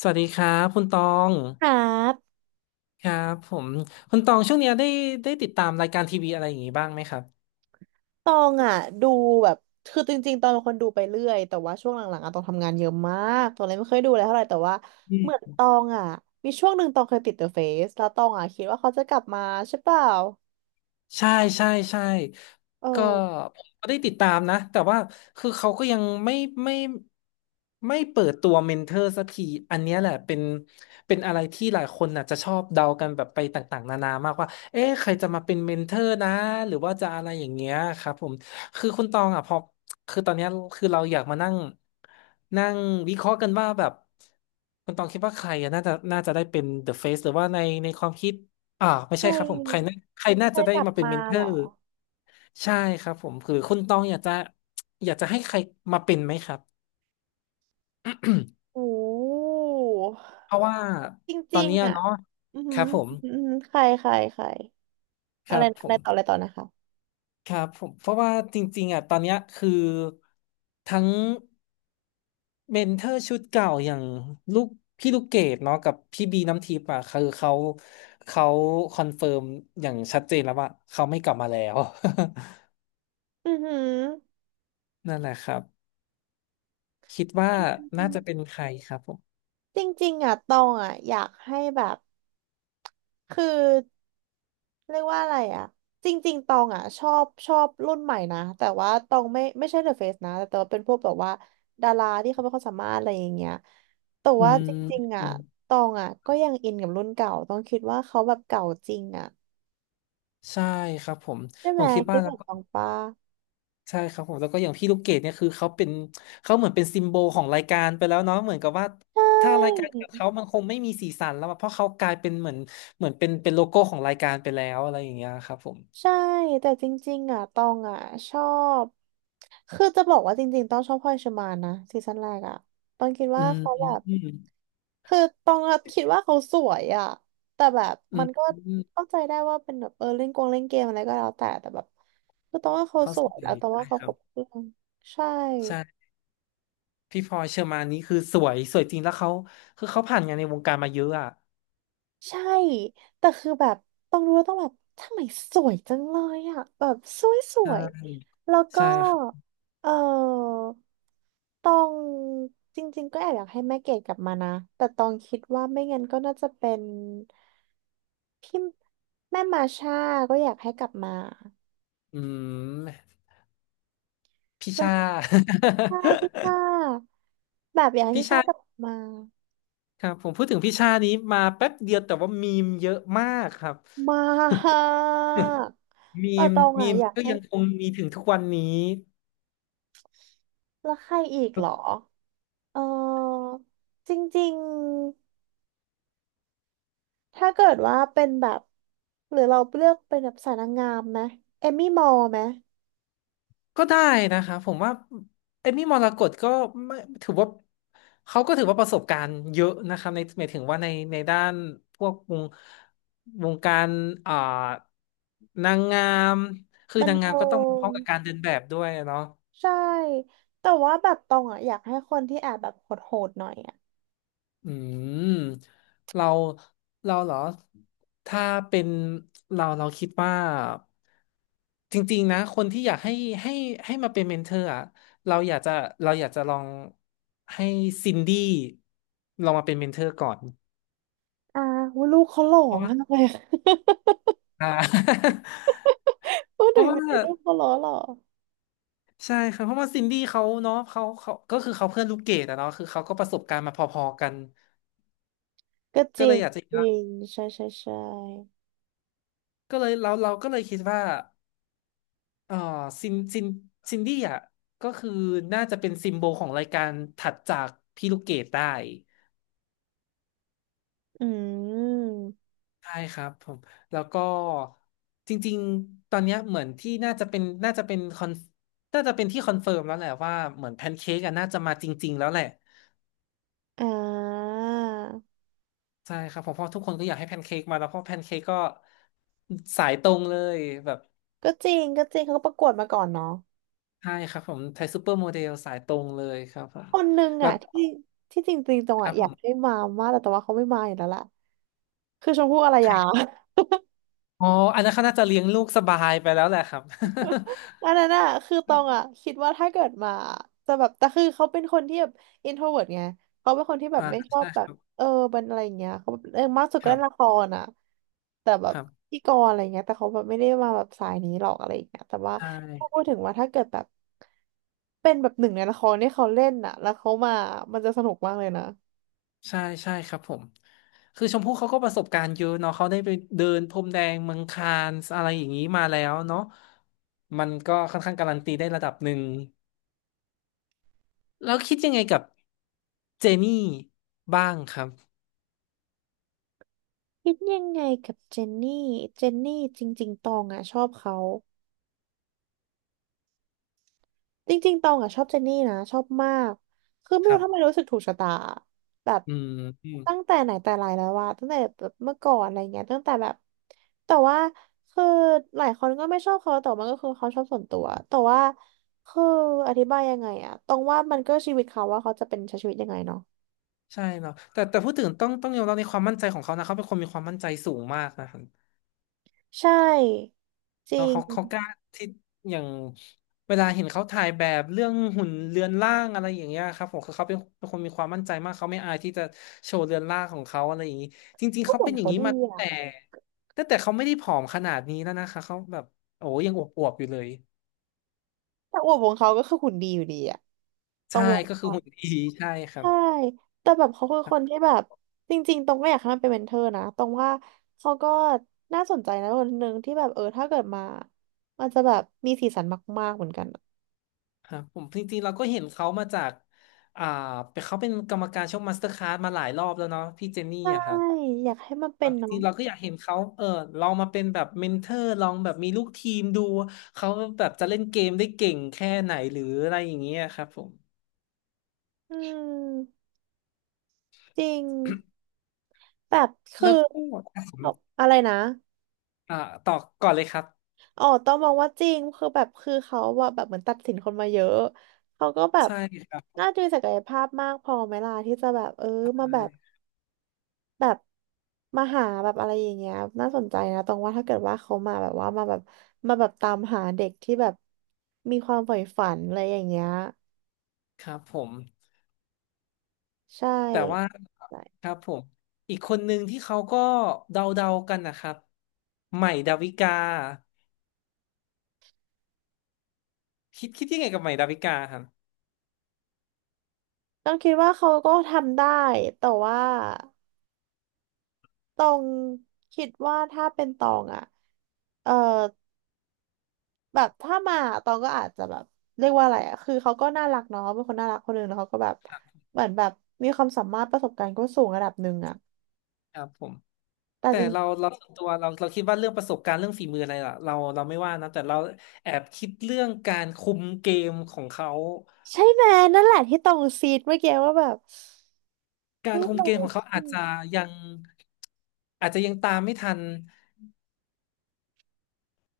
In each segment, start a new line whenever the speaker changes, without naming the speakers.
สวัสดีครับคุณตอง
ครับ
ครับผมคุณตองช่วงเนี้ยได้ได้ติดตามรายการทีวีอะไรอย่างงี้บ้างไหมครับ
ตองอ่ะดูแบบคือจริงๆตองเป็นคนดูไปเรื่อยแต่ว่าช่วงหลังๆอ่ะตองทำงานเยอะมากตองเลยไม่ค่อยดูอะไรเท่าไหร่แต่ว่าเหมือนตองอ่ะมีช่วงหนึ่งตองเคยติด The Face แล้วตองอ่ะคิดว่าเขาจะกลับมาใช่เปล่า
ใช่ใช่ใช่
เออ
ก็ผมก็ได้ติดตามนะแต่ว่าคือเขาก็ยังไม่ไม่ไม่เปิดตัวเมนเทอร์สักทีอันเนี้ยแหละเป็นเป็นอะไรที่หลายคนน่ะจะชอบเดากันแบบไปต่างๆนานามากว่าเอ๊ะใครจะมาเป็นเมนเทอร์นะหรือว่าจะอะไรอย่างเงี้ยครับผมคือคุณตองอ่ะพอคือตอนเนี้ยคือเราอยากมานั่งนั่งวิเคราะห์กันว่าแบบคุณตองคิดว่าใครอ่ะน่าจะน่าจะได้เป็น The Face หรือว่าในในความคิด อ่าไม่
ใค
ใช่ครับผมใคร
ร
น่าใครน่า
ใคร
จะได้
กลับ
มาเป็น
มา
เมนเทอ
เหรอ
ร์ใช่ครับผมคือคุณต้องอยากจะอยากจะให้ใครมาเป็นไหมครับ
โอ้
เพราะว่า
จ
ตอ
ริ
น
ง
เนี้ย
ๆอ่ะ
เนาะ
อือ
ค
หือ
รับผม
อือหือใครใครใคร
ค
อะไร
รับ
นะ
ผ
อะ
ม
ไรต่ออะไรต่อนะคะ
ครับผมเพราะว่าจริงๆอ่ะตอนเนี้ยคือทั้งเมนเทอร์ชุดเก่าอย่างลูกพี่ลูกเกดเนาะกับพี่บีน้ำทิพย์อ่ะคือเขาเขาคอนเฟิร์มอย่างชัดเจนแล้วว่าเขาไม่กลับมาแล้ว
อือหือ
นั่นแหละครับ คิดว่าน่าจะเป็นใครครับผม
จริงๆจริงๆอ่ะตองอ่ะอยากให้แบบ คือเรียกว่าอะไรอ่ะจริงๆตองอ่ะชอบชอบรุ่นใหม่นะแต่ว่าตองไม่ใช่เดอะเฟซนะแต่ตองเป็นพวกแบบว่าดาราที่เขาไม่ค่อยสามารถอะไรอย่างเงี้ยแต่
อื
ว่า
ม
จริงๆ
อื
อ่ะ
ม
ตองอ่ะก็ยังอินกับรุ่นเก่าต้องคิดว่าเขาแบบเก่าจริงอ่ะ
ใช่ครับผม
ใช่
ผ
ไหม
มคิด
คิ
ว่า
ดเห
แล้
มื
ว
อน
ก็
ตองปะ
ใช่ครับผมแล้วก็อย่างพี่ลูกเกดเนี่ยคือเขาเป็นเขาเหมือนเป็นซิมโบลของรายการไปแล้วเนาะเหมือนกับว่า
ใช
ถ้ารายการ
่
กับเขามันคงไม่มีสีสันแล้วอะเพราะเขากลายเป็นเหมือนเหมือนเป็นเป็นโลโก้ของรายการไปแล้วอะไรอย่างเงี้ยครับผม
ใช่แต่จริงๆอ่ะตองอ่ะชอบคือจะบอกว่าจริงๆต้องชอบพลอยเชอร์มานนะซีซั่นแรกอ่ะตองคิด
อื
ว่า
ม
เขา
อื
แบ
ม
บ
อืม
คือตองอะคิดว่าเขาสวยอ่ะแต่แบบ
อื
มั
ม
นก็
อืม
เข้าใจได้ว่าเป็นแบบเออเล่นกงเล่นเกมอะไรก็แล้วแต่แต่แบบคือตองว่าเขา
เขา
ส
ส
วย
ว
แล้ว
ย
ตอง
ได้
ว่าเขา
ค
ค
รั
ร
บ
บเครื่องใช่
ใช่พี่พลอยเชอร์มานนี่คือสวยสวยจริงแล้วเขาคือเขาผ่านงานในวงการมาเยอะอ่ะ
ใช่แต่คือแบบต้องรู้แล้ว่าต้องแบบทำไมสวยจังเลยอ่ะแบบสวยส
ใช
วย
่
แล้วก็
ใช่ครับ
เออตองจริงๆก็แอบอยากให้แม่เกดกลับมานะแต่ตองคิดว่าไม่งั้นก็น่าจะเป็นพี่แม่มาช่าก็อยากให้กลับมา
อืม พี่
แล้ว
ชา
ใช่พี่ช่า แบบอยากให้
พี่
พี่ช่า
ชา
กลับมา
ครับผมพูดถึงพี่ชานี้มาแป๊บเดียวแต่ว่ามีมเยอะมากครับ
มาก
มี
แต่
ม
ตอง
มี
อ่ะ
ม
อยาก
ก็
ให้
ยังคงมีถึงทุกวันนี้
แล้วใครอีกเหรอ เออจริงๆถ้าเกิดว่าเป็นแบบหรือเราเลือกเป็นแบบสายนางงามไหมเอมมี่มอลไหม
ก็ได้นะครับผมว่าเอมมี่มรกตก็ไม่ถือว่าเขาก็ถือว่าประสบการณ์เยอะนะครับในหมายถึงว่าในในด้านพวกวงวงการอ่านางงามคือ
บัน
นางงาม
เทิ
ก็ต้องพ
ง
ร้อมกับการเดินแบบด้วยอะเนาะ
ใช่แต่ว่าแบบตองอ่ะอยากให้คนที่แอบแบบโหดๆหน่อยอ่ะ
อืมเราเราเหรอถ้าเป็นเราเราคิดว่าจริงๆนะคนที่อยากให้ให้ให้มาเป็นเมนเทอร์อะเราอยากจะเราอยากจะลองให้ซินดี้ลองมาเป็นเมนเทอร์ก่อน
อ่าว่าลูกเขาหล่อ
เพราะว่า
มากเลย
อ่า
พูด
เพ
ถึ
ราะ
ง
ว่า
ไอ้ลูกเขาหล่อหรอ
ใช่ครับเพราะว่าซินดี้เขาเนาะเขาเขาก็คือเขาเพื่อนลูกเกดอะเนาะคือเขาก็ประสบการณ์มาพอๆกัน
ก็จ
ก็
ริ
เล
ง
ยอยากจะ
จริงใช่ใช่ใช่
ก็เลยเราเราก็เลยคิดว่า เอ่อซินซินซินดี้อ่ะก็คือน่าจะเป็นซิมโบลของรายการถัดจากพี่ลูกเกดได้
อืม
ใช่ครับผมแล้วก็จริงๆตอนเนี้ยเหมือนที่น่าจะเป็นน่าจะเป็นคอนน่าจะเป็นที่คอนเฟิร์มแล้วแหละว่าเหมือนแพนเค้กอะน่าจะมาจริงๆแล้วแหละ
อ่า
ใช่ครับผมเพราะทุกคนก็อยากให้แพนเค้กมาแล้วเพราะแพนเค้กก็สายตรงเลยแบบ
ก็จริงก็จริงเขาก็ประกวดมาก่อนเนาะ
ใช่ครับผมไทยซูเปอร์โมเดลสายตรงเลยครับผม
คนหนึ่ง
แล้ว
อ่ะที่ที่จริงๆตรง
ครั
อ่ะ
บ
อ
ผ
ยากให้
ม
มามากแต่ว่าเขาไม่มาอยู่แล้วล่ะคือชมพู่อาร
ใคร
ยา
อ๋ออันนั้นเขาน่าจะเลี้ยงลูกสบายไปแล้วแหละครับ
อันนั้นอะคือตรงอะคิดว่าถ้าเกิดมาจะแบบแต่คือเขาเป็นคนที่แบบอินโทรเวิร์ตไงเขาเป็นคนที่ แบ
อ่า
บไม่ชอบ
ใช่
แบ
ค
บ
รับ
เออเป็นอะไรอย่างเงี้ยเขาแบบเออมากสุด
ค
ก็
รั
เล่
บ
นละครอะแต่แบ
ค
บ
รับ
พิธีกรอะไรเงี้ยแต่เขาแบบไม่ได้มาแบบสายนี้หรอกอะไรอย่างเงี้ยแต่ว่า
ใช่
ถ้าพูดถึงว่าถ้าเกิดแบบเป็นแบบหนึ่งในละครที่เขาเล่นอะแล้วเขามามันจะสนุกมากเลยนะ
ใช่ใช่ครับผมคือชมพู่เขาก็ประสบการณ์เยอะเนาะเขาได้ไปเดินพรมแดงเมืองคานส์อะไรอย่างนี้มาแล้วเนาะมันก็ค่อนข้างการันตีได้ระดับหนึ่งแล้วคิดยังไงกับเจนี่บ้างครับ
คิดยังไงกับเจนนี่เจนนี่จริงๆตองอ่ะชอบเขาจริงๆตองอ่ะชอบเจนนี่นะชอบมากคือไม่
ครั
รู้ทำไมรู้
บ
สึกถูกชะตาแบบ
อืมอืม
ตั้งแต่ไหนแต่ไรแล้วว่าตั้งแต่แบบเมื่อก่อนอะไรเงี้ยตั้งแต่แบบแต่ว่าคือหลายคนก็ไม่ชอบเขาแต่มันก็คือเขาชอบส่วนตัวแต่ว่าคืออธิบายยังไงอะตองว่ามันก็ชีวิตเขาว่าเขาจะเป็นใช้ชีวิตยังไงเนาะ
ใช่เนาะแต่แต่พูดถึงต้องต้องยอมรับในความมั่นใจของเขานะเขาเป็นคนมีความมั่นใจสูงมากนะครับ
ใช่จริ
เนาะ
ง
เขาเขากล้าที่อย่างเวลาเห็นเขาถ่ายแบบเรื่องหุ่นเรือนร่างอะไรอย่างเงี้ยครับผมคือเขาเป็นเป็นคนมีความมั่นใจมากเขาไม่อายที่จะโชว์เรือนร่างของเขาอะไรอย่างงี้จริงๆ
ก็
เขา
หุ่
เป็
น
นอย่าง
เขา
นี้
ดี
มาตั้ง
อะ
แต่ตั้งแต่เขาไม่ได้ผอมขนาดนี้แล้วนะคะเขาแบบโอ้ยังอวบๆอยู่เลย
แต่อวบของเขาก็คือหุ่นดีอยู่ดีอะต้อ
ใช่
งมอ
ก็คื
ง
อหุ่นดีใช่ครับ
ใช่แต่แบบเขาคือคนที่แบบจริงๆตรงก็อยากให้มันเป็นเมนเทอร์นะตรงว่าเขาก็น่าสนใจนะคนหนึ่งที่แบบเออถ้าเกิดมามันจะแบบมีสีสันมากๆเหมือนกันอะ
ครับผมจริงๆเราก็เห็นเขามาจากอ่าเป็นเขาเป็นกรรมการช่องมาสเตอร์คลาสมาหลายรอบแล้วเนาะพี่เจนนี่
ใช่
อะครับ
อยากให้มันเป็
เอา
น
จ
เนาะ
ริงๆเราก็อยากเห็นเขาลองมาเป็นแบบเมนเทอร์ลองแบบมีลูกทีมดูเขาแบบจะเล่นเกมได้เก่งแค่ไหนหรืออะไรอย่างเงี้ยครับผม
อืมจริงแบบคื
แล้
อ
วก็อ่ะผม
เอาอะไรนะ
อ่าต่อก่อนเลยครับ
อ๋อต้องมองว่าจริงคือแบบคือเขาว่าแบบเหมือนตัดสินคนมาเยอะเขาก็แบบ
ใช่ครับ
น่าจะมีศักยภาพมากพอไหมล่ะที่จะแบบเออมาแบ
ใช่
บ แบบมาหาแบบอะไรอย่างเงี้ยน่าสนใจนะตรงว่าถ้าเกิดว่าเขามาแบบว่ามาแบบมาแบบตามหาเด็กที่แบบมีความใฝ่ฝันอะไรอย่างเงี้ย
ครับผม
ใช่
แต่ว่าครับผมอีกคนหนึ่งที่เขาก็เดาๆกันนะครับใหม่ดาวิกาคิดยังไงกับใหม่ดาวิกาครับ
ต้องคิดว่าเขาก็ทำได้แต่ว่าตองคิดว่าถ้าเป็นตองอ่ะเออแบบถ้ามาตองก็อาจจะแบบเรียกว่าอะไรอ่ะคือเขาก็น่ารักเนาะเป็นคนน่ารักคนหนึ่งแล้วเขาก็แบบเหมือนแบบมีความสามารถประสบการณ์ก็สูงระดับหนึ่งอ่ะ
ครับผม
แต่
แต่
จ
เราส่วนตัวเราคิดว่าเรื่องประสบการณ์เรื่องฝีมืออะไรล่ะเราไม่ว่านะแต่เราแอบคิดเรื่องการคุมเกมของเขา
ใช่ไหมนั่นแหละที่ตรงซีดเมื่อกี้ว่าแบบ
การ
ไม่
คุมเก
รู้
มของเขา
สิ
ยังอาจจะยังตามไม่ทัน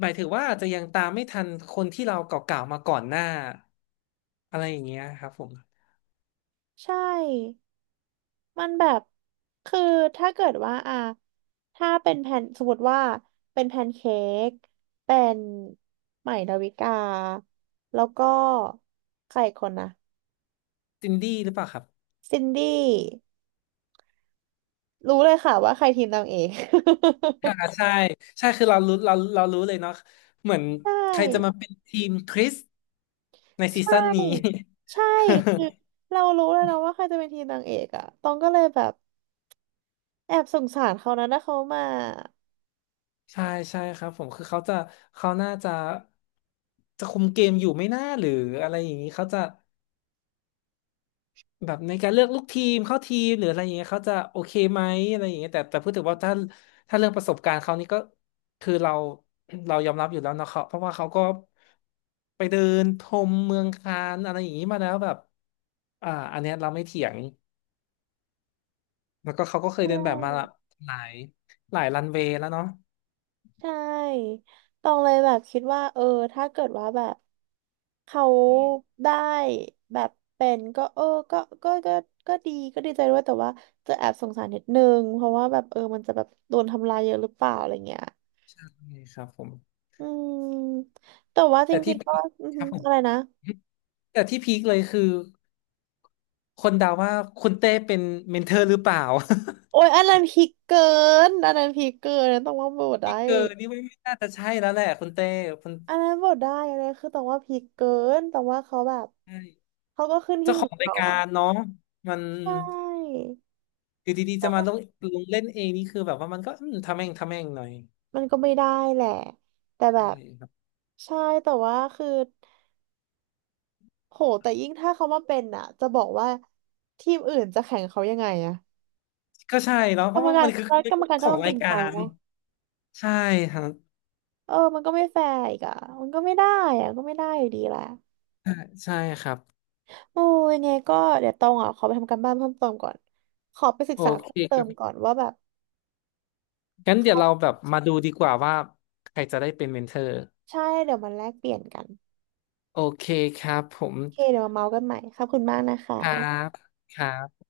หมายถึงว่าอาจจะยังตามไม่ทันคนที่เราเก่าๆมาก่อนหน้าอะไรอย่างเงี้ยครับผม
ใช่มันแบบคือถ้าเกิดว่าอ่ะถ้าเป็นแผ่นสมมติว่าเป็นแพนเค้กเป็นใหม่ดาวิกาแล้วก็ใครอีกคนนะ
ซินดี้หรือเปล่าครับ
ซินดี้รู้เลยค่ะว่าใครทีมนางเอก
ค่ะใช่ใช่คือเรารู้เรารู้เลยเนาะเหมือน
ใช
ใครจะมา
่
เป็นทีมคริสใน
ใช
ซีซั่นนี้
่ใช่คือ เรารู้แล้วนะว่าใครจะเป็นทีมนางเอกอะตองก็เลยแบบแอบสงสารเขานะถ้าเขามา
ใช่ใช่ครับผมคือเขาจะเขาน่าจะจะคุมเกมอยู่ไม่น่าหรืออะไรอย่างนี้เขาจะแบบในการเลือกลูกทีมเข้าทีมหรืออะไรอย่างเงี้ยเขาจะโอเคไหมอะไรอย่างเงี้ยแต่แต่พูดถึงว่าถ้าถ้าเรื่องประสบการณ์เขานี่ก็คือเราเรายอมรับอยู่แล้วเนาะเขาเพราะว่าเขาก็ไปเดินชมเมืองคานอะไรอย่างนี้มาแล้วแบบอันเนี้ยเราไม่เถียงแล้วก็เขาก็เค
ใช
ยเดินแบบมาละ
่
หลายหลายรันเวย์แล้วเนาะ
ใช่ตองเลยแบบคิดว่าเออถ้าเกิดว่าแบบเขาได้แบบเป็นก็เออก็ก็ก็ก็ดีก็ดีใจด้วยแต่ว่าจะแอบสงสารนิดนึงเพราะว่าแบบเออมันจะแบบโดนทำลายเยอะหรือเปล่าอะไรเงี้ย
ใช่ครับผม
อืมแต่ว่าจ
แต่ที่
ริงๆก็อือ
ค
หื
รั
อ
บผม
อะไรนะ
แต่ที่พีคเลยคือคนเดาว่าคุณเต้เป็นเมนเทอร์หรือเปล่า
โอ้ยอันนั้นพีคเกินอันนั้นพีคเกินอันนั้นต้องว่าโบท ได้
พีคเกอร์นี่ไม่ไม่น่าจะใช่แล้วแหละคุณเต้คุณ
อันนั้นโบทได้อันนั้นคือต้องว่าพีคเกินต้องว่าเขาแบบ
ใช่
เขาก็ขึ้นหิ้
เจ้า
ง
ข
ข
อ
อ
ง
ง
ราย
เขา
กา
อะ
รเนาะมัน
ใช่
อยู่ดีๆจะมาลงลงเล่นเองนี่คือแบบว่ามันก็ทำแม่งทำแม่งหน่อย
มันก็ไม่ได้แหละ แต่แบ
ใช่
บ
ครับ
ใช่แต่ว่าคือโหแต่ยิ่งถ้าเขามาเป็นอ่ะ จะบอกว่าทีมอื่นจะแข่งเขายังไงอะ
ก็ใช่เนาะเพ
กรร
ราะ
ม
ว่า
กา
มั
ร
นคือ
แล้ว
มั
ก
น
รรม
คือ
การ
ข
ก็
อง
ต้อง
รา
เก่
ย
ง
กา
ใจ
ร
เนาะ
ใช่ครับ
เออมันก็ไม่แฟร์อีกอ่ะมันก็ไม่ได้อ่ะก็ไม่ได้อยู่ดีแหละ
ใช่ใช่ครับ
โอ้ยังไงก็เดี๋ยวตองอ่ะขอไปทำการบ้านเพิ่มเติมก่อนขอไปศึก
โอ
ษา
เค
เพิ่มเติ
ครั
มก่อ
บ
นว่าแบบ
งั้นเดี๋ยวเราแบบมาดูดีกว่าว่าใครจะได้เป็นเมนเทอร์
ใช่ เดี๋ยวมันแลกเปลี่ยนกัน
โอเคครับผม
โอเคเดี๋ยวมาเมาส์กันใหม่ขอบคุณมากนะคะ
ครับครับ